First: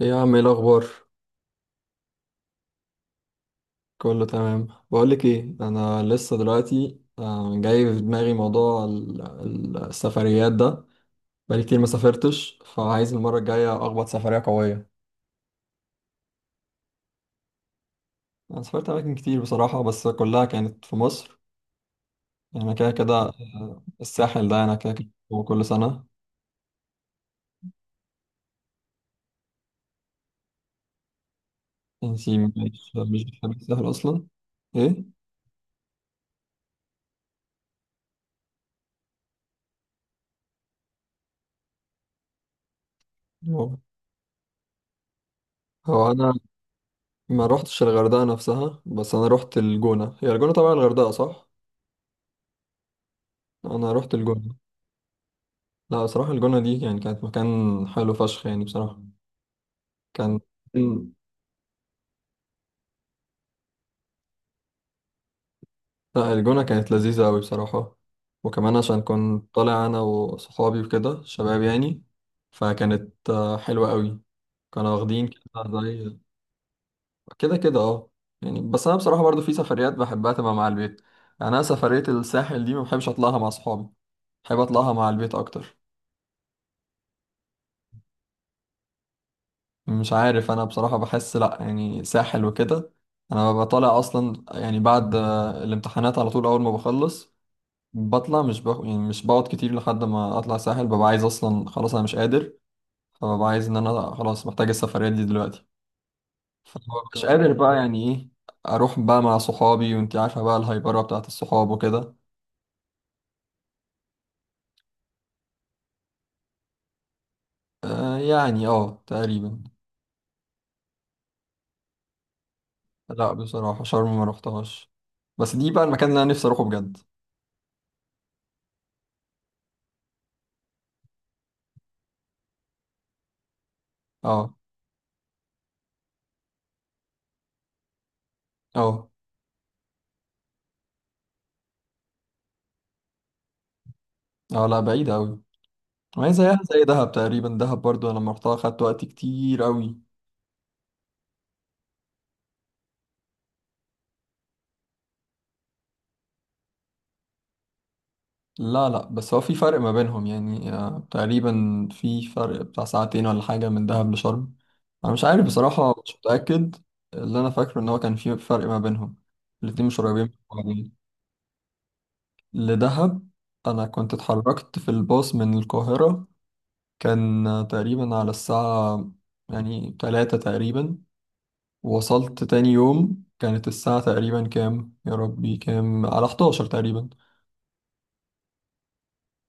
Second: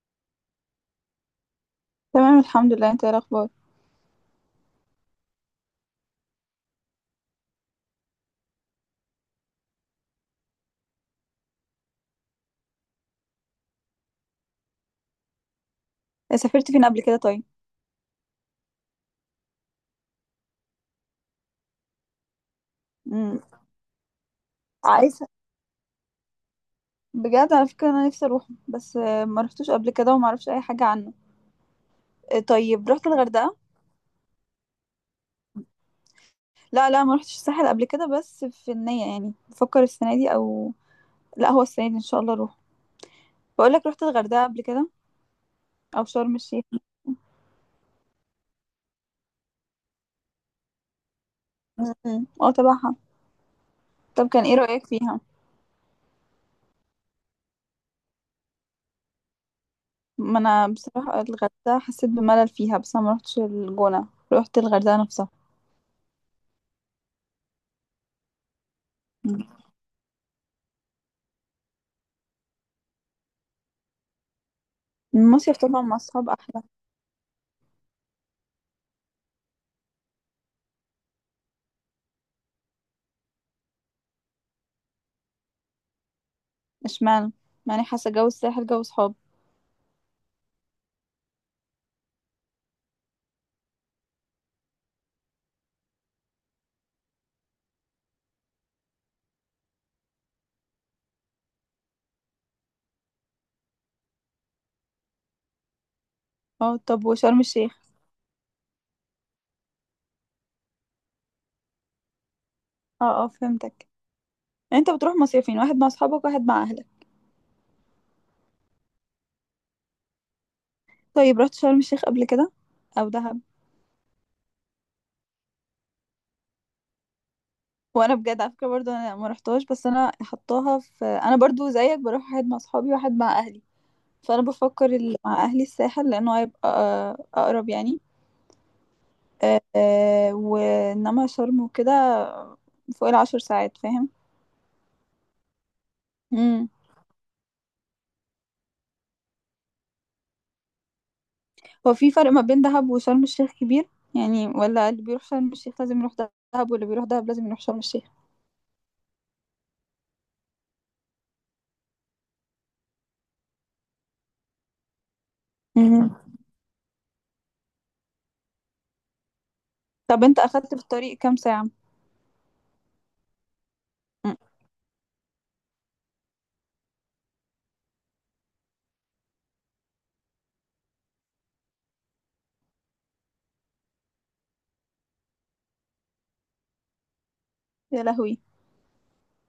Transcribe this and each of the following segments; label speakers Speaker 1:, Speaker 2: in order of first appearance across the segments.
Speaker 1: ايه يا عم، ايه الاخبار؟
Speaker 2: تمام، الحمد لله. انت ايه الاخبار؟
Speaker 1: كله تمام. بقولك ايه، انا لسه دلوقتي جاي في دماغي موضوع السفريات ده. بقالي كتير ما سافرتش، فعايز المره الجايه اخبط سفريه قويه.
Speaker 2: إيه، سافرت فين قبل كده طيب؟
Speaker 1: انا سافرت اماكن كتير بصراحه، بس كلها كانت في مصر. انا كده كده،
Speaker 2: امم.
Speaker 1: الساحل ده انا كده كده
Speaker 2: عايزه.
Speaker 1: هو كل سنه.
Speaker 2: بجد على فكره انا نفسي اروح، بس ما رحتوش قبل كده وما اعرفش اي حاجه عنه.
Speaker 1: انتي
Speaker 2: آه، طيب،
Speaker 1: مش
Speaker 2: رحت
Speaker 1: مش بتحبي
Speaker 2: الغردقه؟
Speaker 1: الساحل اصلا؟ ايه،
Speaker 2: لا، لا، ما رحتش الساحل قبل كده، بس في النيه. يعني بفكر السنه دي او لا، هو السنه دي ان شاء الله اروح. بقول
Speaker 1: هو
Speaker 2: لك، رحت الغردقه قبل كده؟ او
Speaker 1: هو انا
Speaker 2: شرم الشيخ؟
Speaker 1: ما روحتش الغردقه نفسها، بس انا روحت الجونه، هي الجونه طبعا الغردقه صح.
Speaker 2: امم، اه، تبعها.
Speaker 1: انا روحت
Speaker 2: طب، كان ايه
Speaker 1: الجونه.
Speaker 2: رايك فيها؟
Speaker 1: لا بصراحة الجونة دي يعني كانت مكان حلو فشخ يعني بصراحة.
Speaker 2: ما
Speaker 1: كان،
Speaker 2: انا
Speaker 1: مم.
Speaker 2: بصراحه الغردقه حسيت بملل فيها، بس انا ما رحتش الجونه، رحت الغردقه نفسها.
Speaker 1: لا الجونة كانت لذيذة أوي بصراحة. وكمان عشان كنت
Speaker 2: مم.
Speaker 1: طالع أنا وصحابي وكده، شباب يعني. فكانت حلوة أوي. كانوا واخدين
Speaker 2: المصيف
Speaker 1: كده
Speaker 2: طبعا مع
Speaker 1: زي
Speaker 2: الصحاب احلى.
Speaker 1: كده كده، اه. يعني بس أنا بصراحة برضو في سفريات بحبها تبقى مع البيت، يعني أنا سفرية الساحل دي ما بحبش أطلعها مع صحابي، بحب أطلعها مع البيت أكتر.
Speaker 2: اشمعنى؟ معني حاسه جو الساحل جو صحاب.
Speaker 1: مش عارف، انا بصراحة بحس لا، يعني ساحل وكده، انا ببقى طالع اصلا يعني بعد الامتحانات على طول، اول ما بخلص بطلع. مش بق... يعني مش بقعد كتير لحد ما اطلع ساحل، ببقى عايز اصلا خلاص انا مش قادر، فببقى عايز ان انا خلاص محتاج السفرية دي دلوقتي.
Speaker 2: اه،
Speaker 1: فمش
Speaker 2: طب،
Speaker 1: بالظبط
Speaker 2: وشرم
Speaker 1: قادر
Speaker 2: الشيخ؟
Speaker 1: بقى يعني ايه، اروح بقى مع صحابي، وانت عارفة بقى الهايبرة بتاعت الصحاب وكده.
Speaker 2: اه اه، فهمتك. يعني انت بتروح مصيفين، واحد مع اصحابك واحد مع اهلك؟
Speaker 1: آه، يعني اه تقريبا.
Speaker 2: طيب، رحت شرم الشيخ قبل كده؟ او
Speaker 1: لا
Speaker 2: دهب؟
Speaker 1: بصراحة شرم ما رحتهاش، بس دي بقى المكان اللي انا نفسي اروحه بجد.
Speaker 2: وانا بجد على فكره برضو، انا ما رحتهاش، بس انا حطاها في، انا برضو زيك بروح واحد مع اصحابي واحد مع اهلي. فانا
Speaker 1: اه،
Speaker 2: بفكر اللي مع اهلي الساحل لانه هيبقى اقرب يعني.
Speaker 1: اه،
Speaker 2: وانما شرم وكده فوق العشر ساعات.
Speaker 1: اه، لا بعيد قوي. ما هي زيها
Speaker 2: فاهم.
Speaker 1: زي دهب تقريبا، دهب برضو أنا لما رحتها خدت وقت كتير أوي.
Speaker 2: هو في فرق ما بين دهب وشرم الشيخ كبير؟ يعني، ولا اللي بيروح شرم الشيخ لازم يروح دهب، واللي بيروح دهب لازم يروح شرم الشيخ؟
Speaker 1: لا، لا، بس هو في فرق ما بينهم يعني تقريبا في فرق بتاع ساعتين ولا حاجة من دهب لشرم. أنا مش عارف بصراحة،
Speaker 2: مهم.
Speaker 1: مش متأكد. اللي أنا فاكره إن هو كان في فرق ما بينهم، الاتنين مش قريبين
Speaker 2: طب،
Speaker 1: من
Speaker 2: انت اخدت في
Speaker 1: بعضين.
Speaker 2: الطريق كام ساعة؟
Speaker 1: لدهب، أنا كنت
Speaker 2: مم.
Speaker 1: اتحركت في الباص من القاهرة، كان تقريبا على الساعة يعني 3 تقريبا. وصلت تاني يوم كانت الساعة تقريبا كام يا ربي؟ كام؟ على 11 تقريبا.
Speaker 2: يا لهوي.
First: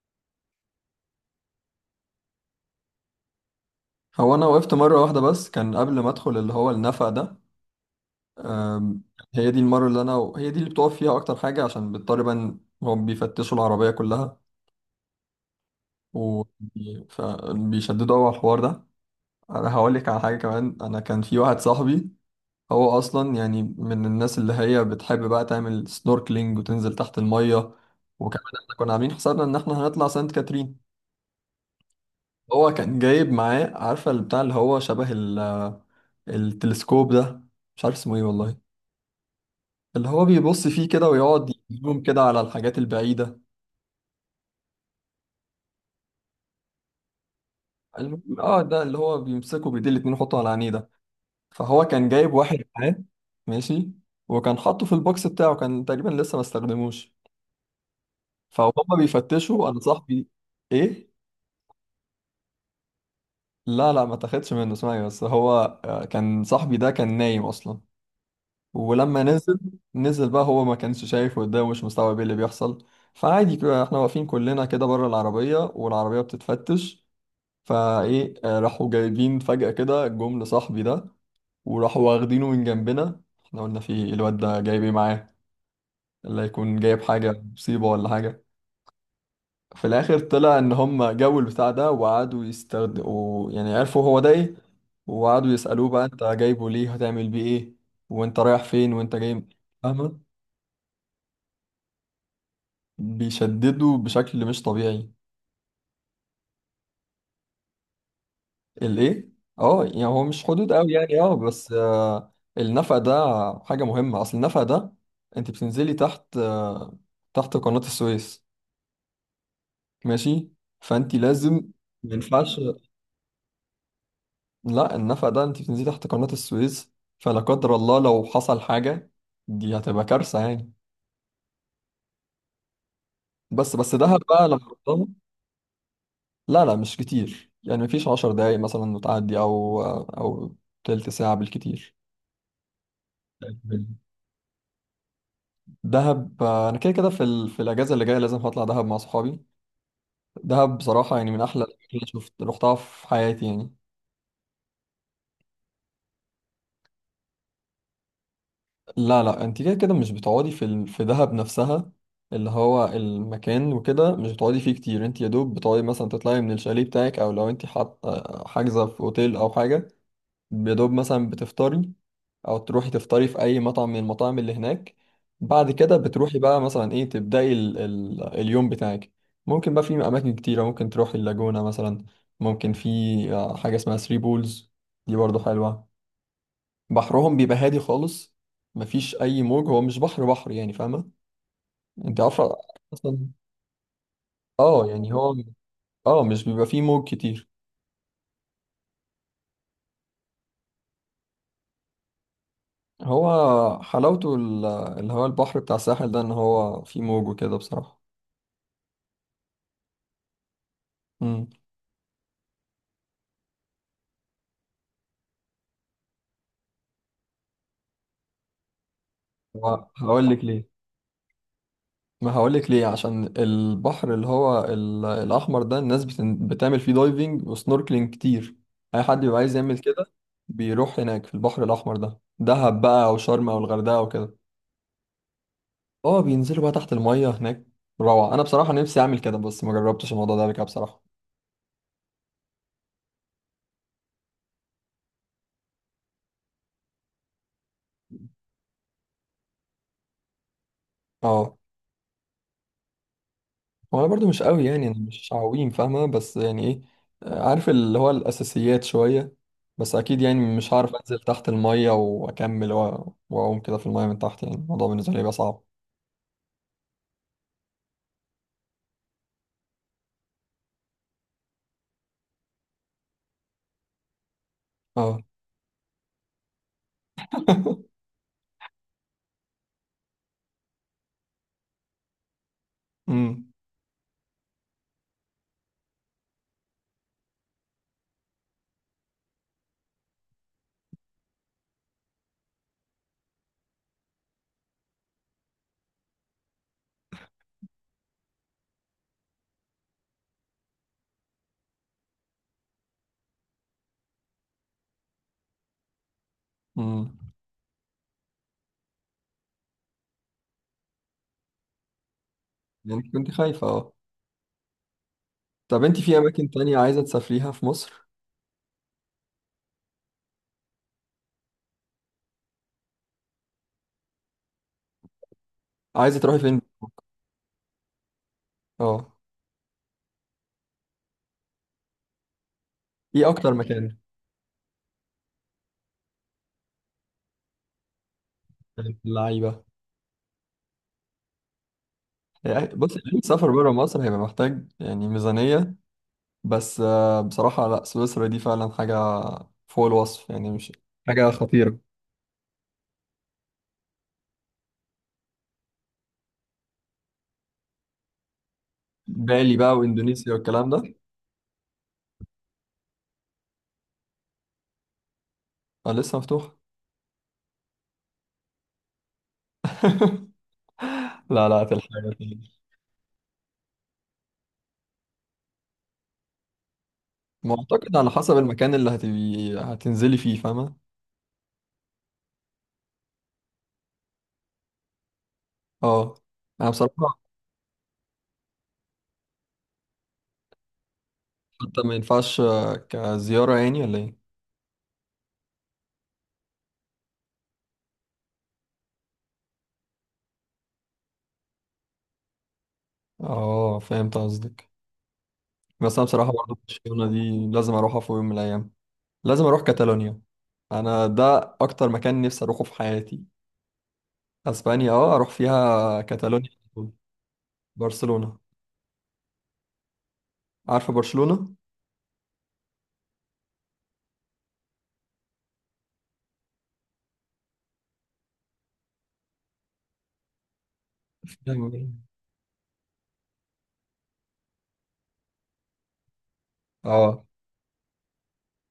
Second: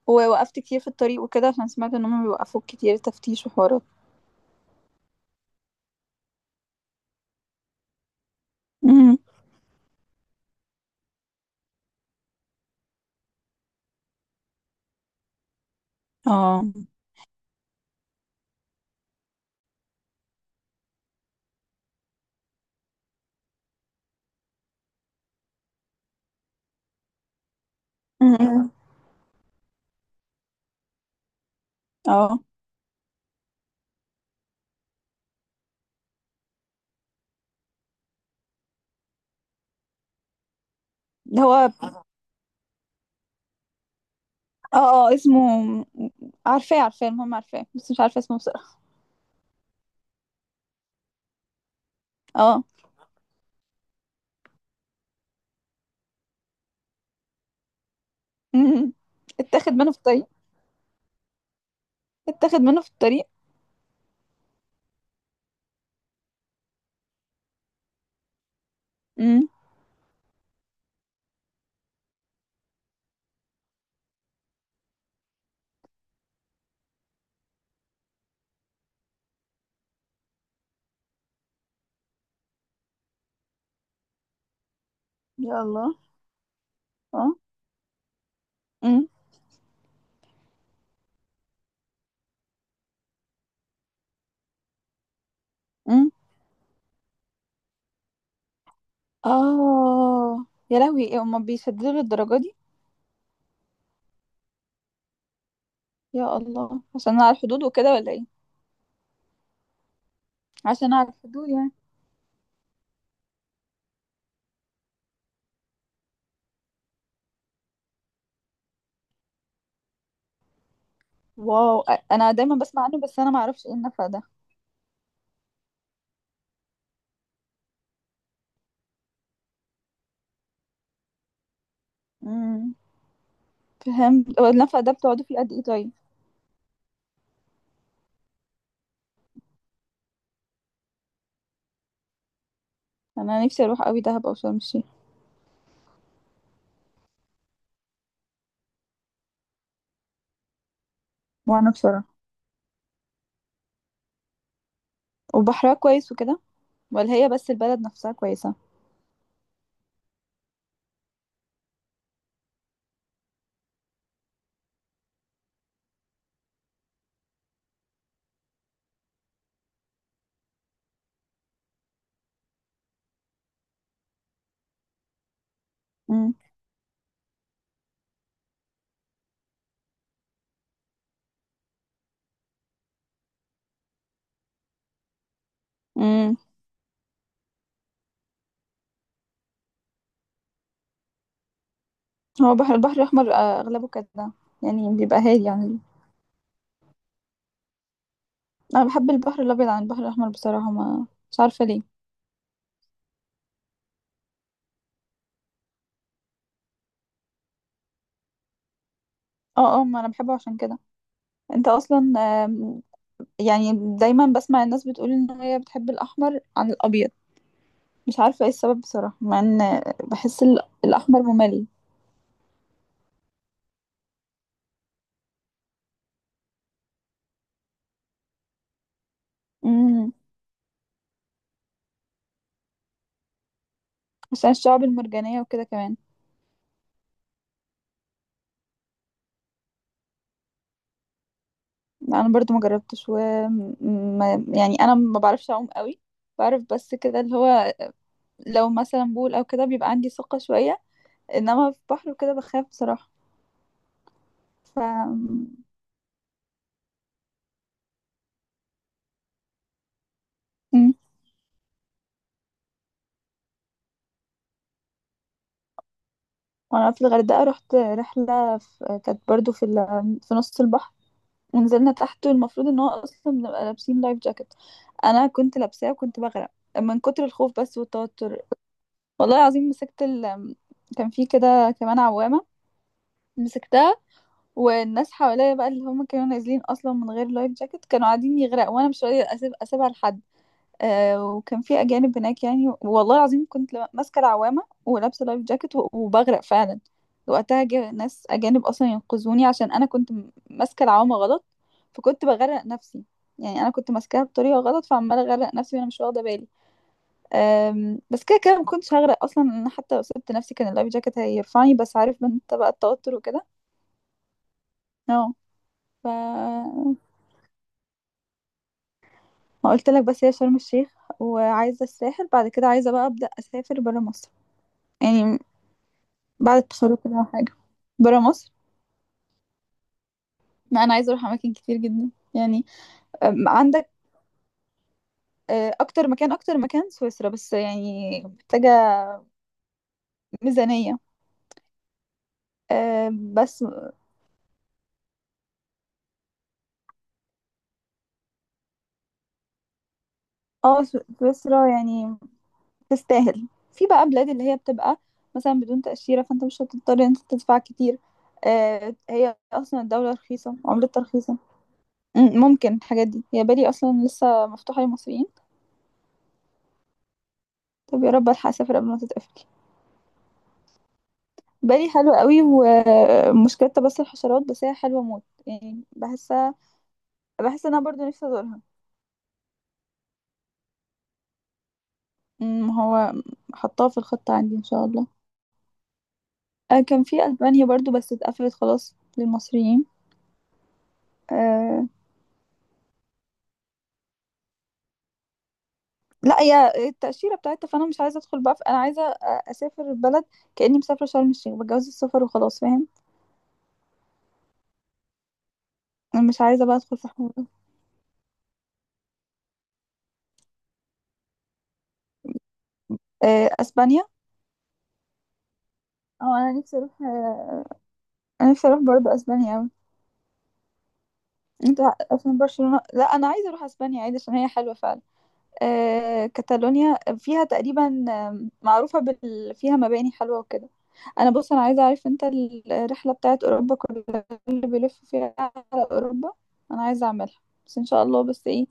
Speaker 2: ووقفت كتير في الطريق وكده عشان سمعت ان هم بيوقفوك كتير، تفتيش وحوارات.
Speaker 1: هو أنا وقفت مرة واحدة بس، كان قبل ما أدخل اللي هو النفق ده. أم،
Speaker 2: مهم.
Speaker 1: هي دي المرة اللي أنا هي دي اللي بتقف فيها أكتر حاجة، عشان بيضطر بقى إن هم بيفتشوا العربية كلها،
Speaker 2: اه.
Speaker 1: وبيشددوا أوي على الحوار ده. أنا هقولك على حاجة كمان، أنا كان في واحد صاحبي هو أصلا يعني من الناس اللي هي بتحب بقى تعمل سنوركلينج وتنزل تحت المية. وكمان
Speaker 2: مهم.
Speaker 1: احنا كنا عاملين حسابنا إن احنا هنطلع سانت كاترين.
Speaker 2: اه.
Speaker 1: هو كان جايب معاه، عارفة اللي بتاع اللي هو شبه ال، التلسكوب ده، مش عارف اسمه ايه والله، اللي هو بيبص فيه كده
Speaker 2: ده
Speaker 1: ويقعد
Speaker 2: هو، اه.
Speaker 1: يزوم كده على الحاجات البعيدة.
Speaker 2: اه، اسمه. عارفاه، عارفاه، المهم عارفاه، بس مش عارفه اسمه
Speaker 1: اه ده
Speaker 2: بصراحة.
Speaker 1: اللي هو بيمسكه بإيديه الاتنين، يحطه على عينيه ده. فهو كان جايب واحد
Speaker 2: اه.
Speaker 1: معاه، ماشي. وكان حاطه في البوكس بتاعه، كان تقريبا لسه ما استخدموش.
Speaker 2: مم.
Speaker 1: فهما بيفتشوا
Speaker 2: اتاخد
Speaker 1: انا
Speaker 2: منه في الطريق؟
Speaker 1: صاحبي، ايه،
Speaker 2: اتاخد منه في الطريق؟
Speaker 1: لا، لا، ما تاخدش منه، اسمعي بس، هو كان صاحبي ده كان نايم اصلا. ولما
Speaker 2: امم.
Speaker 1: نزل بقى هو ما كانش شايف قدامه، مش مستوعب ايه اللي بيحصل. فعادي كده احنا واقفين كلنا كده بره العربية، والعربية بتتفتش، فايه راحوا جايبين فجأة كده جم لصاحبي ده، وراحوا واخدينه من جنبنا. احنا قلنا في إيه؟ الواد ده جايب ايه معاه؟
Speaker 2: يا الله.
Speaker 1: اللي هيكون جايب
Speaker 2: اه.
Speaker 1: حاجة مصيبة ولا حاجة.
Speaker 2: امم.
Speaker 1: في الآخر طلع إن هم جابوا البتاع ده وقعدوا يستخدموا، يعني عرفوا هو ده ايه، وقعدوا يسألوه بقى انت جايبه ليه؟ هتعمل بيه ايه؟ وانت رايح فين، وانت جاي؟ فاهمة،
Speaker 2: اه. يا لهوي، ايه، هما بيسددوا للدرجة دي؟
Speaker 1: بيشددوا بشكل مش طبيعي.
Speaker 2: يا الله، عشان على الحدود وكده، ولا ايه؟
Speaker 1: الايه، اه يعني هو مش حدود قوي
Speaker 2: عشان على
Speaker 1: يعني، اه
Speaker 2: الحدود يعني؟
Speaker 1: بس آه النفق ده حاجة مهمة. اصل النفق ده انت بتنزلي تحت، تحت قناة السويس، ماشي، فانت لازم،
Speaker 2: واو،
Speaker 1: ما
Speaker 2: انا دايما
Speaker 1: ينفعش.
Speaker 2: بسمع عنه، بس انا ما اعرفش ايه النفق ده.
Speaker 1: لا النفق ده انت بتنزلي تحت قناة السويس، فلا قدر الله لو حصل حاجة دي هتبقى كارثة يعني.
Speaker 2: امم.
Speaker 1: بس دهب
Speaker 2: فهمت. هو
Speaker 1: بقى لما
Speaker 2: النفق ده
Speaker 1: رحتها،
Speaker 2: بتقعدوا فيه قد ايه طيب؟
Speaker 1: لا، لا، مش كتير يعني، مفيش 10 دقايق مثلا وتعدي، او او تلت ساعة بالكتير.
Speaker 2: انا نفسي اروح قوي دهب او شرم الشيخ.
Speaker 1: دهب، انا كده كده في الاجازه اللي جايه لازم هطلع دهب مع صحابي. دهب بصراحه يعني من احلى
Speaker 2: وانا
Speaker 1: الاماكن
Speaker 2: بصراحة.
Speaker 1: اللي شفت رحتها في حياتي يعني.
Speaker 2: وبحرها كويس وكده؟ ولا هي بس البلد نفسها كويسة؟
Speaker 1: لا، لا، انت كده كده مش بتقعدي في دهب نفسها، اللي هو المكان وكده مش بتقعدي فيه كتير. انت يا دوب بتقعدي مثلا تطلعي من الشاليه بتاعك، او لو انت حاط حاجزه في اوتيل او حاجه، يا دوب مثلا بتفطري، او تروحي تفطري في اي مطعم من المطاعم اللي هناك. بعد كده
Speaker 2: امم.
Speaker 1: بتروحي بقى مثلا ايه، تبداي ال اليوم بتاعك. ممكن بقى في اماكن كتيره، ممكن تروحي اللاجونه مثلا. ممكن في حاجه اسمها ثري بولز، دي برضو حلوه.
Speaker 2: امم.
Speaker 1: بحرهم بيبقى هادي خالص، مفيش اي موج، هو مش بحر بحر يعني، فاهمه انت،
Speaker 2: هو
Speaker 1: عارفه
Speaker 2: بحر البحر
Speaker 1: اصلا،
Speaker 2: الاحمر، اغلبه كده.
Speaker 1: اه
Speaker 2: يعني
Speaker 1: يعني
Speaker 2: بيبقى
Speaker 1: هو،
Speaker 2: هادي يعني.
Speaker 1: اه مش بيبقى فيه موج كتير.
Speaker 2: انا بحب البحر الابيض عن البحر الاحمر بصراحة، ما مش عارفة ليه.
Speaker 1: هو حلاوته اللي هو البحر بتاع الساحل ده ان هو فيه موج وكده بصراحه.
Speaker 2: اه اه، ما انا بحبه عشان كده.
Speaker 1: امم
Speaker 2: انت اصلا. آم، يعني، دايما بسمع الناس بتقول ان هي بتحب الاحمر عن الابيض. مش عارفه ايه السبب بصراحه، مع ان
Speaker 1: هقول
Speaker 2: بحس
Speaker 1: لك ليه،
Speaker 2: الاحمر ممل.
Speaker 1: ما هقولك ليه عشان البحر اللي هو الأحمر ده الناس بتعمل فيه دايفنج وسنوركلينج كتير، أي حد بيبقى عايز يعمل كده
Speaker 2: امم.
Speaker 1: بيروح هناك في البحر الأحمر ده، دهب بقى أو شرم أو الغردقة أو كده.
Speaker 2: عشان الشعب المرجانيه وكده كمان.
Speaker 1: اه بينزلوا بقى تحت المية هناك، روعة. أنا بصراحة نفسي أعمل كده بس ما جربتش الموضوع ده قبل كده بصراحة.
Speaker 2: انا برضو ما جربتش، و يعني انا ما بعرفش اعوم قوي. بعرف بس كده، اللي هو لو مثلا بول او كده بيبقى عندي ثقه شويه،
Speaker 1: اه.
Speaker 2: انما في بحر وكده بخاف بصراحه.
Speaker 1: هو أنا برضو مش قوي
Speaker 2: ف
Speaker 1: يعني، أنا مش عويم فاهمة، بس يعني إيه، عارف اللي هو الأساسيات شوية، بس أكيد يعني مش هعرف
Speaker 2: امم.
Speaker 1: أنزل تحت المية وأكمل وأقوم كده في المية من تحت، يعني الموضوع بالنسبة لي بقى صعب.
Speaker 2: وانا في الغردقه رحت رحله، كانت برضو في نص البحر. ونزلنا تحت. المفروض ان هو اصلا بنبقى لابسين لايف جاكيت.
Speaker 1: اه.
Speaker 2: انا كنت لابساه وكنت بغرق من كتر الخوف بس والتوتر. والله العظيم مسكت كان في كده كمان عوامة.
Speaker 1: امم،
Speaker 2: مسكتها. والناس حواليا بقى اللي هم كانوا نازلين اصلا من غير لايف جاكيت كانوا قاعدين يغرقوا، وانا مش راضية اسيبها لحد. وكان في اجانب هناك يعني، والله العظيم كنت ماسكه العوامه ولابسه لايف جاكيت وبغرق فعلا. وقتها جه ناس اجانب اصلا ينقذوني عشان انا كنت ماسكه العوامه غلط. فكنت بغرق نفسي. يعني انا كنت ماسكاها بطريقه غلط فعماله اغرق نفسي وانا مش واخده بالي.
Speaker 1: امم،
Speaker 2: بس كده كده ما كنتش هغرق اصلا، انا حتى لو سبت نفسي كان اللايف جاكيت هيرفعني، بس عارف من انت بقى
Speaker 1: يعني
Speaker 2: التوتر
Speaker 1: كنت
Speaker 2: وكده.
Speaker 1: خايفة اه؟
Speaker 2: اه.
Speaker 1: طب انت
Speaker 2: ف
Speaker 1: في اماكن تانية عايزة تسافريها في مصر؟
Speaker 2: ما قلت لك، بس هي شرم الشيخ. وعايزه الساحل. بعد كده عايزه بقى ابدا اسافر برا مصر، يعني
Speaker 1: عايزة تروحي فين؟
Speaker 2: بعد التخرج كده أو حاجة. برا مصر.
Speaker 1: اه،
Speaker 2: ما أنا عايزة أروح أماكن كتير جدا يعني.
Speaker 1: ايه اكتر
Speaker 2: عندك،
Speaker 1: مكان؟
Speaker 2: أكتر مكان سويسرا، بس يعني محتاجة
Speaker 1: اللعيبة.
Speaker 2: ميزانية.
Speaker 1: يعني بصي اي سفر
Speaker 2: بس
Speaker 1: بره مصر هيبقى محتاج يعني ميزانية، بس بصراحة لا سويسرا دي فعلا حاجة فوق الوصف يعني، مش
Speaker 2: اه،
Speaker 1: حاجة
Speaker 2: سويسرا
Speaker 1: خطيرة.
Speaker 2: يعني تستاهل. في بقى بلاد اللي هي بتبقى مثلا بدون تأشيرة، فأنت مش هتضطر إن أنت تدفع كتير. هي
Speaker 1: بالي بقى
Speaker 2: أصلا الدولة
Speaker 1: واندونيسيا
Speaker 2: رخيصة،
Speaker 1: والكلام ده
Speaker 2: عملتها رخيصة. ممكن الحاجات دي، هي بالي أصلا لسه مفتوحة للمصريين.
Speaker 1: لسه مفتوح.
Speaker 2: طب يا رب ألحق أسافر قبل ما تتقفل.
Speaker 1: لا، لا،
Speaker 2: بالي حلو
Speaker 1: هتلحقي.
Speaker 2: قوي، ومشكلتها بس الحشرات، بس هي حلوة موت يعني، بحسها.
Speaker 1: ما
Speaker 2: بحس ان انا
Speaker 1: اعتقد
Speaker 2: برضو
Speaker 1: على
Speaker 2: نفسي
Speaker 1: حسب
Speaker 2: ازورها.
Speaker 1: المكان اللي هتبي هتنزلي فيه، فاهمة؟
Speaker 2: هو حطاها في الخطة عندي ان شاء الله.
Speaker 1: اه. انا
Speaker 2: كان
Speaker 1: بصراحة،
Speaker 2: في ألبانيا برضو، بس اتقفلت خلاص للمصريين.
Speaker 1: حتى
Speaker 2: أه.
Speaker 1: ما ينفعش كزيارة يعني ولا ايه؟
Speaker 2: لا، هي التأشيرة بتاعتها، فأنا مش عايزة أدخل بقى في، أنا عايزة أسافر البلد كأني مسافرة شرم الشيخ، بتجوز السفر وخلاص، فاهم؟
Speaker 1: اه فهمت قصدك. بس انا
Speaker 2: أنا
Speaker 1: بصراحة
Speaker 2: مش
Speaker 1: برضه
Speaker 2: عايزة بقى أدخل في
Speaker 1: برشلونة
Speaker 2: حوار.
Speaker 1: دي لازم اروحها في يوم من الايام، لازم اروح كاتالونيا. انا ده اكتر مكان نفسي اروحه في حياتي.
Speaker 2: أه، أسبانيا.
Speaker 1: اسبانيا اه، اروح فيها
Speaker 2: أه
Speaker 1: كاتالونيا
Speaker 2: أنا
Speaker 1: على
Speaker 2: نفسي
Speaker 1: طول.
Speaker 2: أروح آه،
Speaker 1: برشلونة.
Speaker 2: أنا نفسي أروح برضو أسبانيا أوي.
Speaker 1: عارفة برشلونة؟
Speaker 2: أنت. عشان برشلونة، لا أنا عايزة أروح أسبانيا عادي عشان هي حلوة فعلا. كاتالونيا فيها تقريبا، معروفة فيها مباني حلوة وكده. أنا بص، أنا عايزة أعرف
Speaker 1: فيها-
Speaker 2: أنت الرحلة بتاعت أوروبا كلها اللي بيلف فيها على أوروبا، أنا عايزة
Speaker 1: اه
Speaker 2: أعملها. بس إن شاء الله، بس إيه،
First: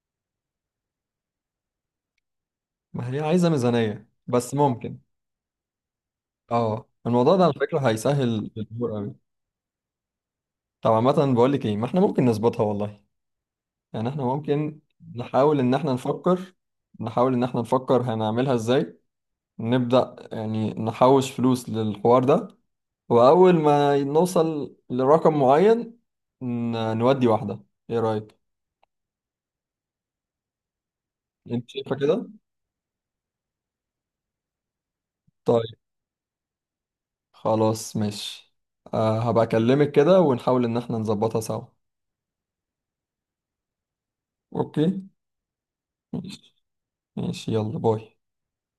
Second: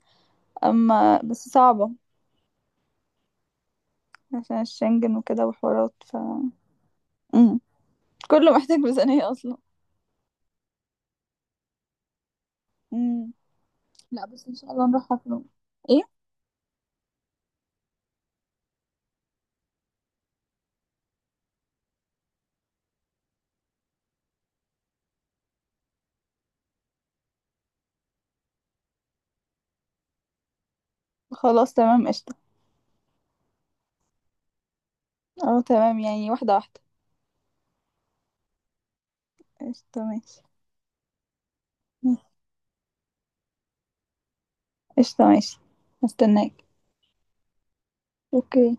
Speaker 2: أما بس صعبة
Speaker 1: ما هي عايزة ميزانية، بس
Speaker 2: عشان
Speaker 1: ممكن.
Speaker 2: الشنجن وكده وحوارات.
Speaker 1: اه الموضوع ده على
Speaker 2: مم.
Speaker 1: فكرة هيسهل
Speaker 2: كله محتاج
Speaker 1: الامور قوي.
Speaker 2: ميزانية أصلا.
Speaker 1: طب عامة بقول لك ايه، ما احنا ممكن نظبطها والله.
Speaker 2: مم.
Speaker 1: يعني احنا
Speaker 2: لا بس إن شاء
Speaker 1: ممكن
Speaker 2: الله نروحها في يوم.
Speaker 1: نحاول ان احنا
Speaker 2: إيه.
Speaker 1: نفكر نحاول ان احنا نفكر هنعملها ازاي. نبدأ يعني نحوش فلوس للحوار ده، واول ما نوصل لرقم معين نودي واحدة. ايه رأيك؟ انت
Speaker 2: خلاص،
Speaker 1: شايفة
Speaker 2: تمام،
Speaker 1: كده؟
Speaker 2: قشطة. أه،
Speaker 1: طيب،
Speaker 2: تمام يعني، واحدة واحدة.
Speaker 1: خلاص ماشي. أه، هبقى اكلمك
Speaker 2: قشطة،
Speaker 1: كده
Speaker 2: ماشي.
Speaker 1: ونحاول ان احنا نظبطها سوا. اوكي،
Speaker 2: قشطة، ماشي. هستناك.
Speaker 1: ماشي ماشي، يلا باي.
Speaker 2: اوكي.